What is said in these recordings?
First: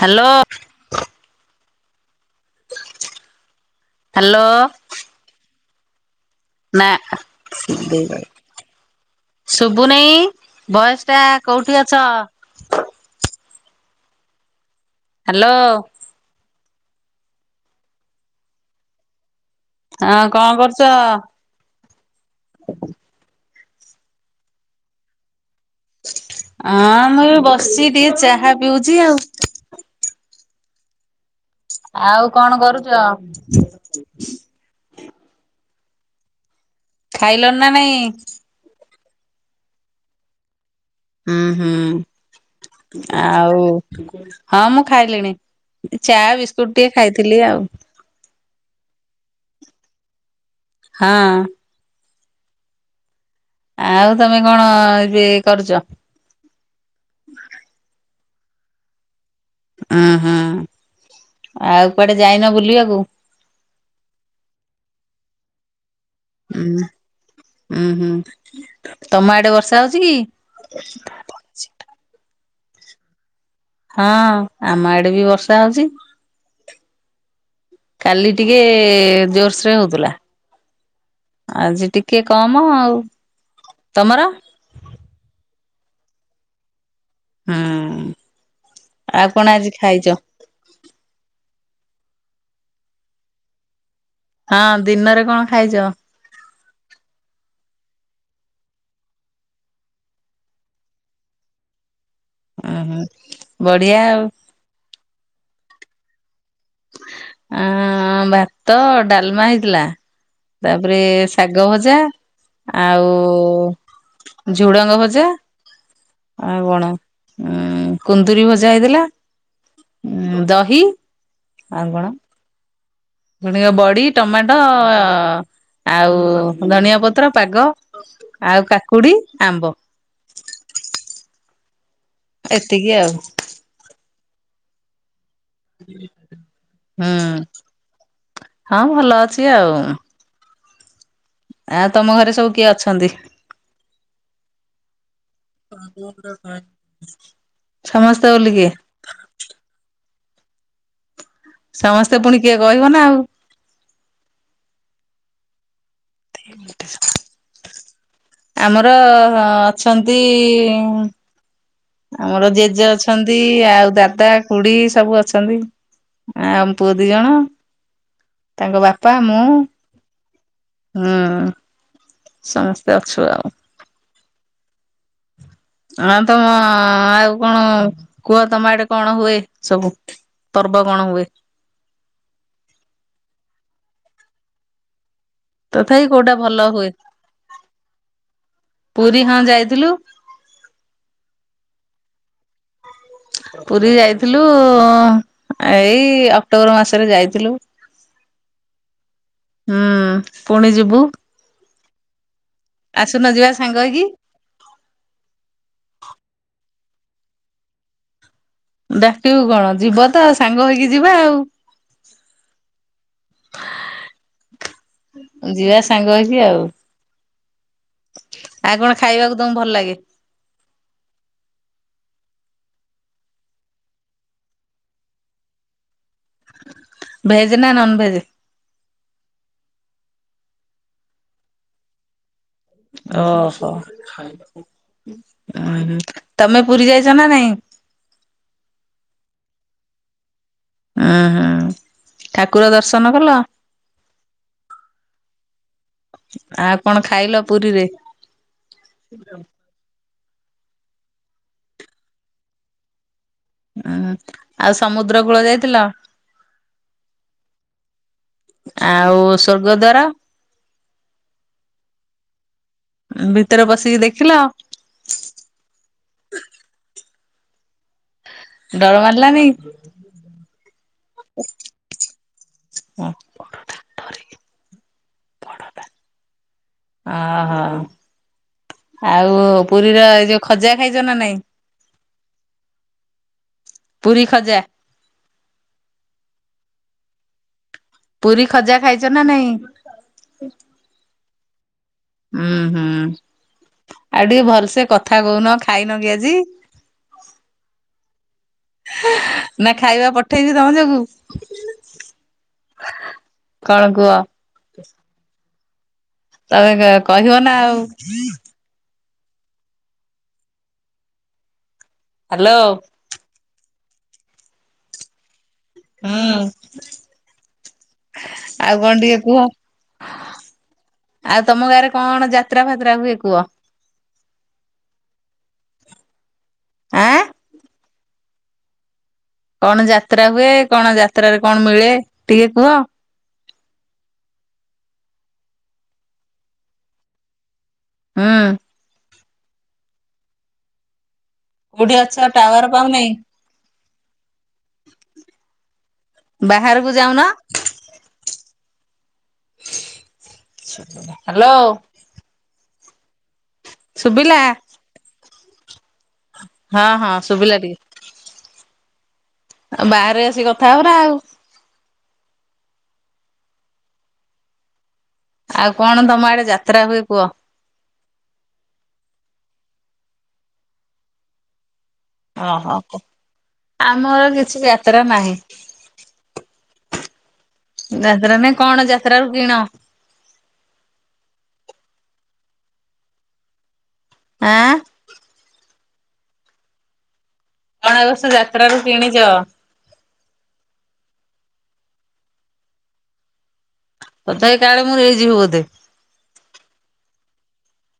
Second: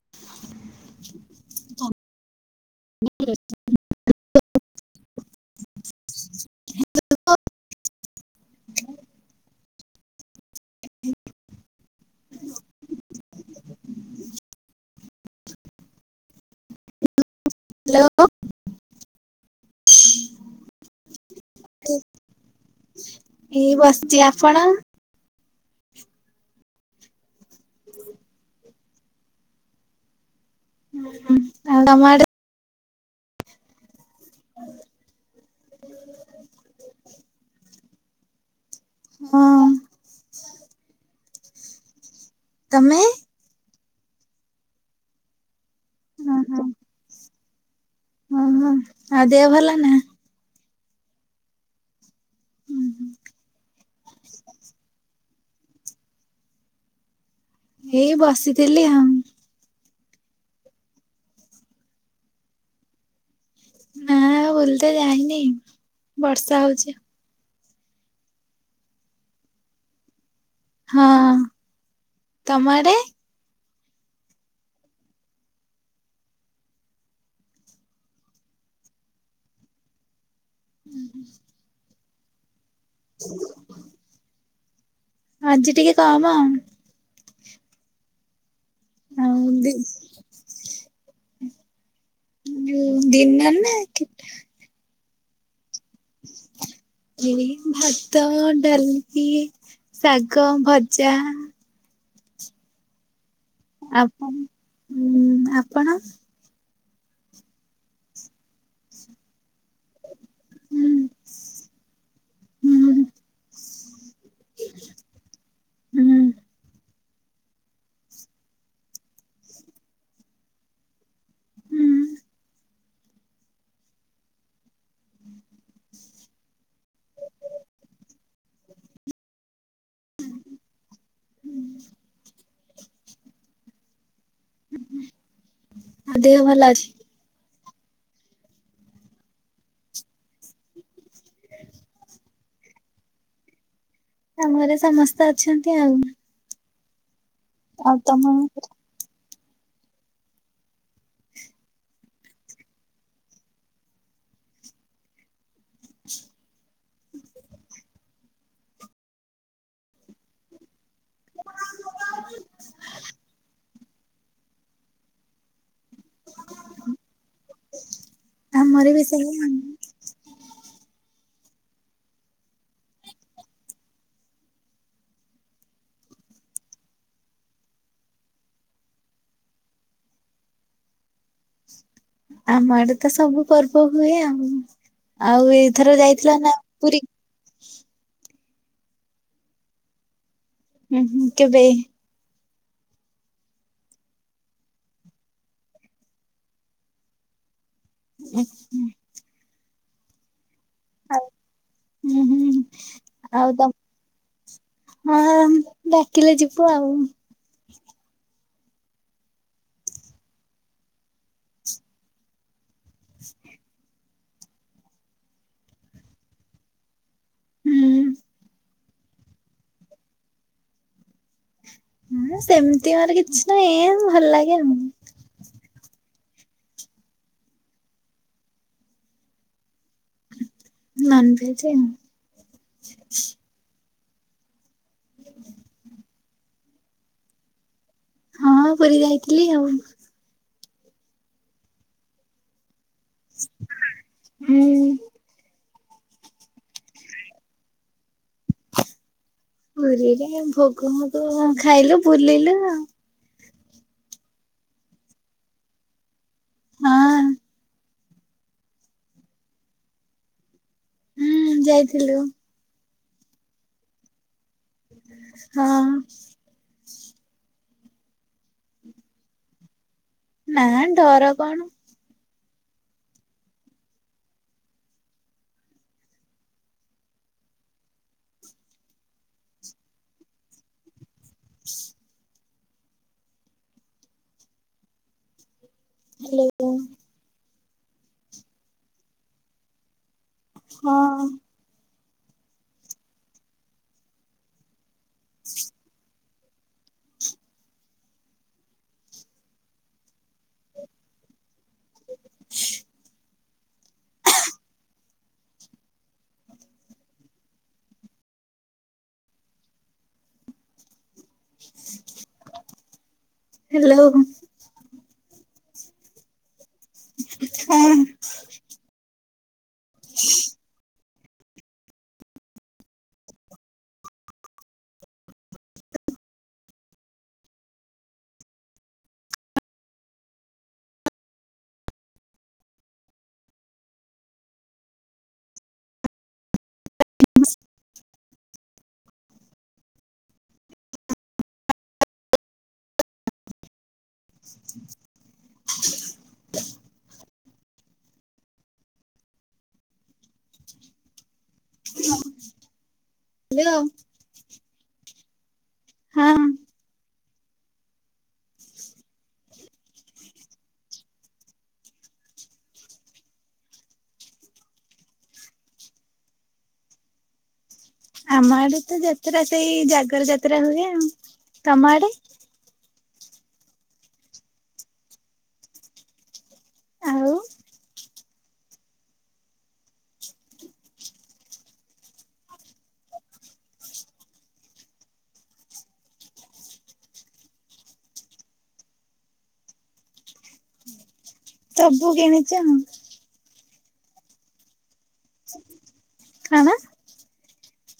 Hello. Hello. ନା। ଶୁଭୁନେଇ ବୟସ ଟା କୋଉଠି ଅଛ? ହ୍ୟାଲୋ। ହ୍ୟାଲୋ। ହଁ କଣ କରୁଛ? ଏଇ ବସିଛି, ଆପଣ? ଅଁ ମୁଁ ଏବେ ବସିଛି ଟିକେ ଚାହା ପିଉଛି ଆଉ। ଉଁ ହୁଁ। ଆଉ କଣ କରୁଛ? ହ [inaudible] ଖାଇଲନ ନା ନାଇଁ? ହଁ। ତମେ ଉଁହୁଁ ଆଉ ହଁ ମୁଁ ଖାଇଲିଣି। ଚା ଓହୋ ବିସ୍କୁଟ ଟିକେ ଖାଇଥିଲି ଆଉ। ଓହୋ ଆଉ ଦେହ ଭଲ ନା? ହଁ। ଉଁ ହୁଁ ଆଉ ତମେ କଣ ଏବେ କରୁଛ? ଏଇ ବସିଥିଲି ଆଉ। ଓ ହଁ ଆଉ କୁଆଡେ ଯାଇନ ବୁଲିବାକୁ? ନା ଆଉ ବୁଲିତେ ଯାଇନି ବର୍ଷା ଉଁ ହୋଉଛି। ଉଁ ହୁଁ ତମ ଆଡ଼େ ବର୍ଷା ହୋଉଛି କି? ହଁ ତମ ଆଡେ? ହଁ ଆମ ଆଡେ ବି ବର୍ଷା ହୋ। କାଲି ଟିକେ ଜୋର୍ସରେ ହୋଉଥିଲା। ହୁଁ ହୁ ଆଜି ଟିକେ କମ ଆଉ। [inaudible] ତମର? ଆଜି ଟିକେ କମ। ହଁ। ଆଉ କଣ ଆଜି ଖାଇଛ? ଯୋଉ ଦିନରେ ନା କେତେ ହଁ ଦିନରେ କଣ ଖାଇଛ? ଏଇ ଭାତ ଡାଲି ଶାଗ ଭଜା ଆହା। ଆପ୍ ହଁ ଆପଣ? ଅଁ ଭାତ ଡାଲମା ହେଇ ଥିଲା ହୁଁ ତାପରେ ଶାଗ ଭଜା ହୁଁ ଆଉ ଝୁଡଙ୍ଗ ଭଜା ହୁଁ ଆଉ କଣ ଉଁ କୁନ୍ଦୁରି ଭଜା ହେଇଥିଲା ଉ ଦହି ହୁଁ ଆଉ କଣ? ଣ ବଡି ଟମାଟୋ ଆଉ ଧନିଆ ପତ୍ର ପାଗ ଆଉ କାକୁଡ଼ି ଆମ୍ବ। ଏତିକି ଆଉ। ଆଉ ଦେହ ଭଲ ଅଛି? ହୁଁ ହଁ ଭଲ ଅଛି ଆଉ। ଆଉ ତମ ଘରେ ସବୁ କିଏ ଅଛନ୍ତି? ଆମ ଘରେ ସମସ୍ତେ ଅଛନ୍ତି ଆଉ। [unintelligible] ଆଉ ତମ ବୋଲି କିଏ ସମସ୍ତେ ପୁଣି କିଏ କହିବ ନା ଆଉ? [inaudible] ଆମର ଅଛନ୍ତି ଆମର ଜେଜେ ଅଛନ୍ତି ଆଉ ଦାଦା ଖୁଡି ସବୁ ଅଛନ୍ତି। ଆ ପୁଅ ଦି ଜଣ ତାଙ୍କ ଆମର ବି ବାପା ମୁଁ ସେଇଆ। ହୁଁ ସମସ୍ତେ ଅଛୁ ଆଉ। ହଁ ତମ ଆଉ କଣ କୁହ ତମ ଆଡେ କଣ ହୁଏ ସବୁ? ପର୍ବ କଣ ହୁଏ? ଆମ ଆଡେ ତ ସବୁ ପର୍ବ ହୁଏ ଆଉ। ଆଉ ଏଥର ତଥାପି କୋଉଟା ଯାଇଥିଲ ନା ଭଲ ହୁଏ ପୁରୀ? ପୁରୀ ହଁ ଯାଇଥିଲୁ। ଉ ହୁଁ କେବେ? ପୁରୀ ଯାଇଥିଲୁ ଏଇ ଅକ୍ଟୋବର ମାସରେ ଯାଇଥିଲୁ। ଉହୁଁ। ହୁଁ ପୁଣି ଯିବୁ। ଉଁ ହୁଁ। ଆସୁନ ଯିବା ଆଉ ତ ସାଙ୍ଗ ହେଇକି। ହଁ ଡାକିଲେ ଯିବୁ ଆଉ। ଡାକିବୁ କଣ ଯିବ ତ ସାଙ୍ଗ ହେଇକି ଯିବା ଆଉ। ଯିବା ସାଙ୍ଗ ହେଇକି ଆଉ। ହୁଁ ଆଉ କଣ ଖାଇବାକୁ ତମକୁ ଭଲ ଲାଗେ ଆ ହଁ ସେମିତି ମାନେ କିଛି ନାହିଁ। ଏମ ଭଲ ଲାଗେ ଆଉ। ଭେଜ ନା ନନଭେଜ? ନନଭେଜ ଉଁ। ଓହୋ ଉଁ ହୁଁ ତମେ ପୁରି ଯାଇଚ ନା ନାଇଁ? ହଁ ପୁରି ଯାଇଥିଲି ଆଉ। ଉଁ ହୁଁ ଠାକୁର ଦର୍ଶନ କଲ। ହୁଁ ଆଉ କଣ ଖାଇଲ ପୁରିରେ? ପୁରିରେ ଭୋଗ ମୋଗ କଣ ଖାଇଲୁ ବୁଲିଲୁ ଆଉ। ଆ-ଆଉ ସମୁଦ୍ର କୂଳ ଯାଇଥିଲ? ହଁଅ। ଆଉ ସ୍ଵର୍ଗ ଦ୍ୱାର। ହୁଁ ଯାଇଥିଲୁ। ଉଁ ଭିତରେ ପସିକି ଦେଖିଲ? ହଁ। ଡର ମାଡିଲା ନି? ନାଁ ଡର କଣ? ଓହୋ ଅ ହୋଉ। ଆଉ ପୁରିର ଏଇ ଯୋଉ ଖଜା ଖାଇଚ ନା ନାଇଁ? ? ପୁରି ଖଜା। ହାଲୋ। ପୁରି ଖଜା ଖାଇଛ ନା ନାଇଁ? ହଁ। ହୁଁ ହୁଁ ଆଉ ଟିକେ ଭଲସେ କଥା କୋହୁନ ଖାଇନ କି ଆଜି। ନା ଖାଇବା ପଠେଇବି ତମ ଯୋଗୁ। କଣ କୁହ। ତମେ [unintelligible] କହିବ ନା ଆଉ। ? ହାଲୋ। ହାଲୋ। ହୁଁ ଆଉ କଣ ହ୍ୟାଲୋ ଟିକେ କୁହ। ? ଆଉ ତମ ଗାଁରେ କଣ ଯାତ୍ରା ଫାତ୍ରା ହୁଏ କୁଅ? ଆଁ। କଣ ଯାତ୍ରା ହୁଏ। କଣ ଯାତ୍ରାରେ କଣ ମିଳେ ଟିକେ କୁହ? ହୁଁ। କୋଉଠି ଅଛ ଟାୱାର ପାଉନାଇଁ? ? ବାହାରକୁ ଯାଉନ। ହାଲୋ। ହଁ ହାଲୋ। ସୁୁବିଲା? ହଁ। ହଁ ହଁ ଶୁଭିଲା ଟିକେ ବାହାରେ ଆସିକି କଥା ହବା ନା ଆଉ ଆଉ କଣ ତମ ଆଡେ ଯାତ୍ରା ହୁଏ କୁହ? ଆମ ଆଡେ ତ ଯାତ୍ରା ସେଇ ଜାଗର ଯାତ୍ରା ହୁଏ, ତମ ଆଡେ ଓହୋ କୁହ, ଆମର କିଛି ଯାତ୍ରା ନାହିଁ। ଆଉ ଯାତ୍ରା ନାଇ, କଣ ଯାତ୍ରା ରୁ କିଣ? ଆଁ କଣ ଏ ବର୍ଷ ଯାତ୍ରାରୁ କିଣିଛ? ସବୁ କିଣିଛ ଆଉ ତଥା କାଳେ ମୋର ହେଇଯିବ ବୋଧେ କଣ?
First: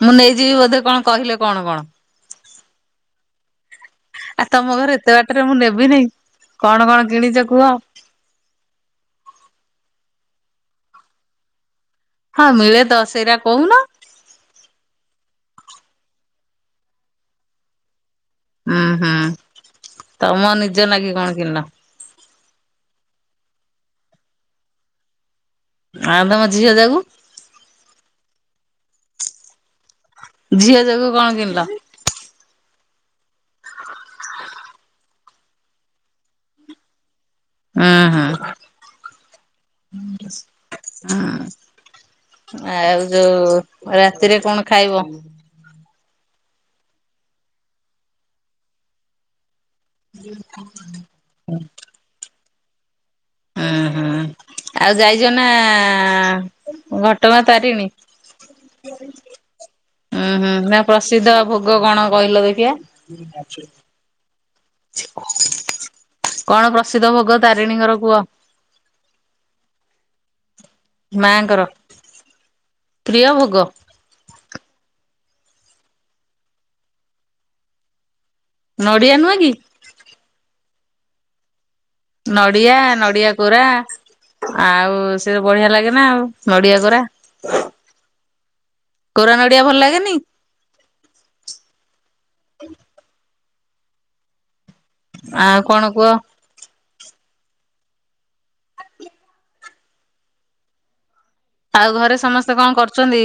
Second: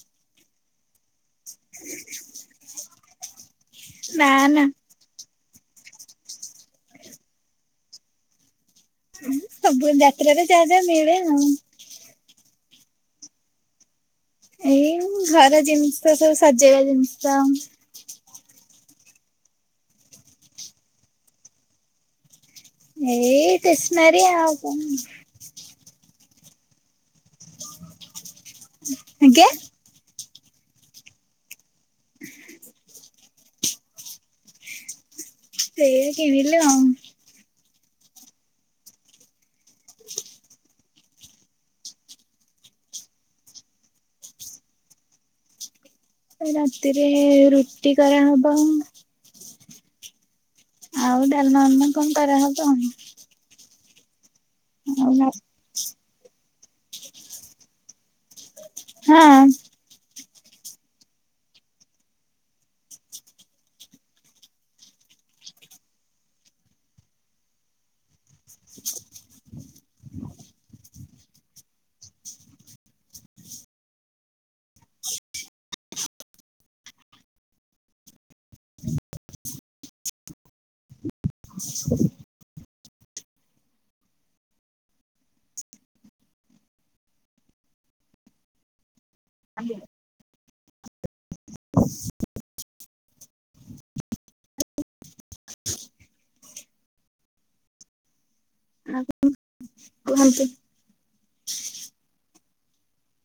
ମୁଁ ନେଇଯିବି ବୋଧେ କଣ କହିଲେ କଣ କଣ ନା ଆ ନା ତମ ଘରେ ଏତେ ବାଟରେ ମୁଁ ନେବିିନି କଣ କଣ କିଣିଛ କୁହ? ସବୁ ଏ ଯାତ୍ରାରେ ଯାହା ଯାହା ମିଳେ ଆଉ ହଁ ମିଳେ ତ ସେଇଟା କହୁନ ଏଇ ଘର ଜିନିଷ ସବୁ ସଜେଇବା ଜିନିଷ ହଁ ହଁ ତମ ନିଜ ଲାଗି କଣ କିଣିଲ? ଏଇ ଟେସ୍ନାରି ଆଉ କଣ ଆଁ ତମ ଝିଅ ଯାକୁ ଆଜ୍ଞା। ଝିଅ ଯୋଗୁ କଣ କିଣିଲ? ଏଇ କିଣିଲି ଆଉ ହଁ ହଁ। ହୁଁ ଆଉ ଯୋଉ ରାତିରେ କଣ ଖାଇବ? ରାତିରେ ରୁଟି କରା ହବ ଆଉ ହୁଁ ଡାଲମା [inaudible] ଫାଲମା କଣ କରାହବ ଆଉ ହୁଁ ହୁଁ ଆଉ ଯାଇଛ ନା ଘଟଗାଁ ତାରିଣୀ? ହଁ ଓଁ ହୁଁ ତାଙ୍କ ପ୍ରସିଦ୍ଧ ଭୋଗ କଣ କହିଲ ଦେଖିଆ କଣ ପ୍ରସିଦ୍ଧ ଭୋଗ ତାରିଣୀଙ୍କର କୁହ? ମାଙ୍କର ପ୍ରିୟ ଭୋଗ ନଡ଼ିଆ ନୁହେଁ କି? [inaudible] ନଡ଼ିଆ ନଡିଆ କୋରା ଆଉ ସେ ବଢିଆ ଲାଗେ ନା ଆଉ ନଡିଆ କୋରା କୋରା ନଡିଆ ଭଲ ଲାଗେନି? [inaudible] ଆଉ କଣ କୁହ? ଆ [unintelligible] କୁହନ୍ତୁ ଆଉ ଘରେ ସମସ୍ତେ କଣ କରୁଛନ୍ତି?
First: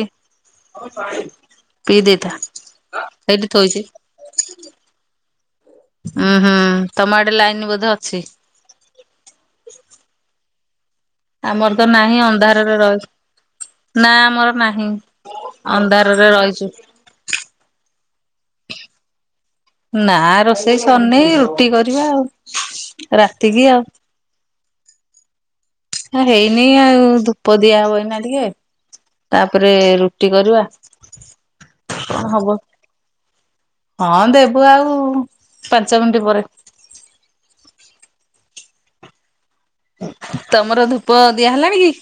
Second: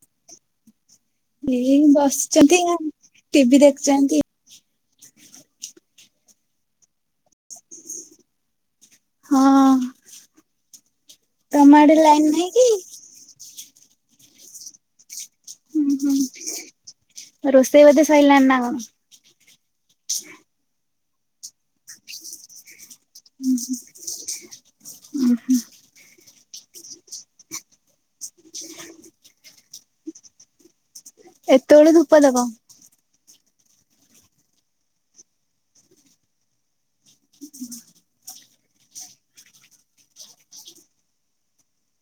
ଏଇ ପିଇ ଦେଇଥା ବସିଛନ୍ତି ଆଉ ସେଇଠି ଟିଭି ଥୋଈଦେ ଦେଖୁଛନ୍ତି ହୁଁ ହୁଁ ତମ ଆଡେ ଲାଇନ ବୋଧେ ଅଛି ହଁ। ତମ ଆମର ତ ଆଡେ ନାହିଁ ଲାଇନ କି? ଅନ୍ଧାରରେ ରହିଛୁ ନା ଆମର ନାହିଁ ହୁଁ ଅନ୍ଧାରରେ ରହିଛୁ। ହୁଁ ରୋଷେଇ ବୋଧେ ସଇଲାଣି ନା କଣ ନା ରୋଷେଇ ସରିନେଇ ରୁଟି କରିବା ଆଉ ରାତିକି ହୁଁ ଆଉ। ହୁଁ ହୁଁ ହୁଁ ହେଇନି ଆଉ ଧୂପ ଦିଆହବ ଏଇନା ଟିକେ ତାପରେ ରୁଟି କରିବା ଏତେବେଳୁ ଧୂପ କଣ ଦବ? ହବ? ହଁ ଦେବୁ ଆଉ ପାଞ୍ଚ ମିନିଟ ପରେ [inaudible] ତମର ଧୂପ ଦିଆହେଲାଣି?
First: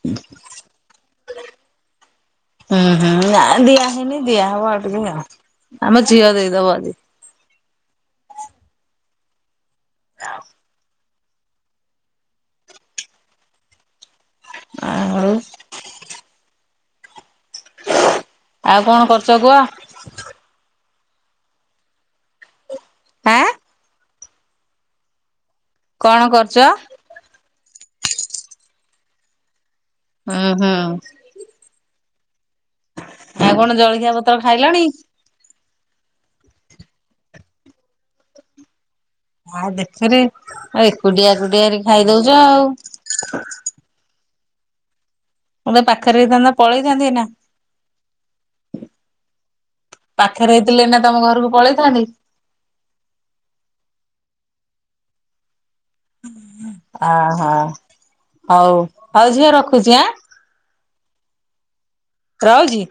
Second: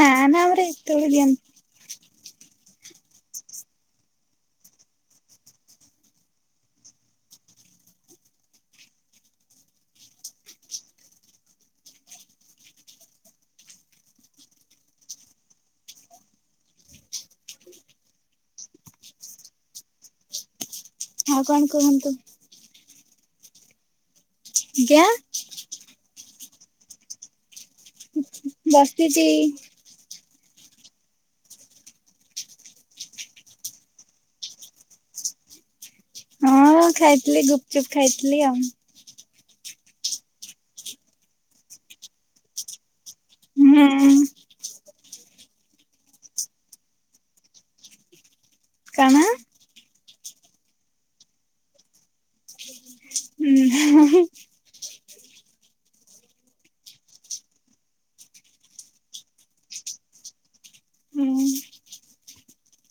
ନା ନା ଆମର ଏତୋଉଳୁ ଦିଆହୁଏନି। ହୁଁ ହୁଁ ଦିଆ ହେଇନି ଦିଆ ହବ ଆଉ ଟିକେ ଆମ ଝିଅ ଦେଇଦବ ଆଜି। ଆଓ। ଆଉ ଆଉ କଣ କରୁଛ କୁହ? [unintelligible] କଣ କୁହନ୍ତୁ? ଆଁ ଆଜ୍ଞା। କଣ କରୁଛ? ବସିଛି। ଓହୋ। ଆଉ କଣ ଜଳଖିଆ ପତ୍ର ଖାଇଲଣି? ହଁ ଖାଇଥିଲି ଗୁପଚୁପ୍ ଖାଇଥିଲି ଆଉ। ଆ ଦେଖରେ ଆଉ ଏକୁଟିଆ ଏକୁଟିଆ ଖାଇ ଦୋଉଚ ଆଉ। ହୁଁ। ମୁଁ ତ ପାଖରେ ହେଇଥାନ୍ତା ପଳେଇଥାନ୍ତି ଏଇନା। କଣ? ପାଖରେ ହେଇଥିଲେ ଏଇନା ତମ ଘରକୁ ପଳେଇଥାନ୍ତି। ହୁଁ। ଅ ହୋ। ହଉ ହଉ ଝିଅ ରଖୁଚି ଆଁ ହୁଁ ରହୁଚି।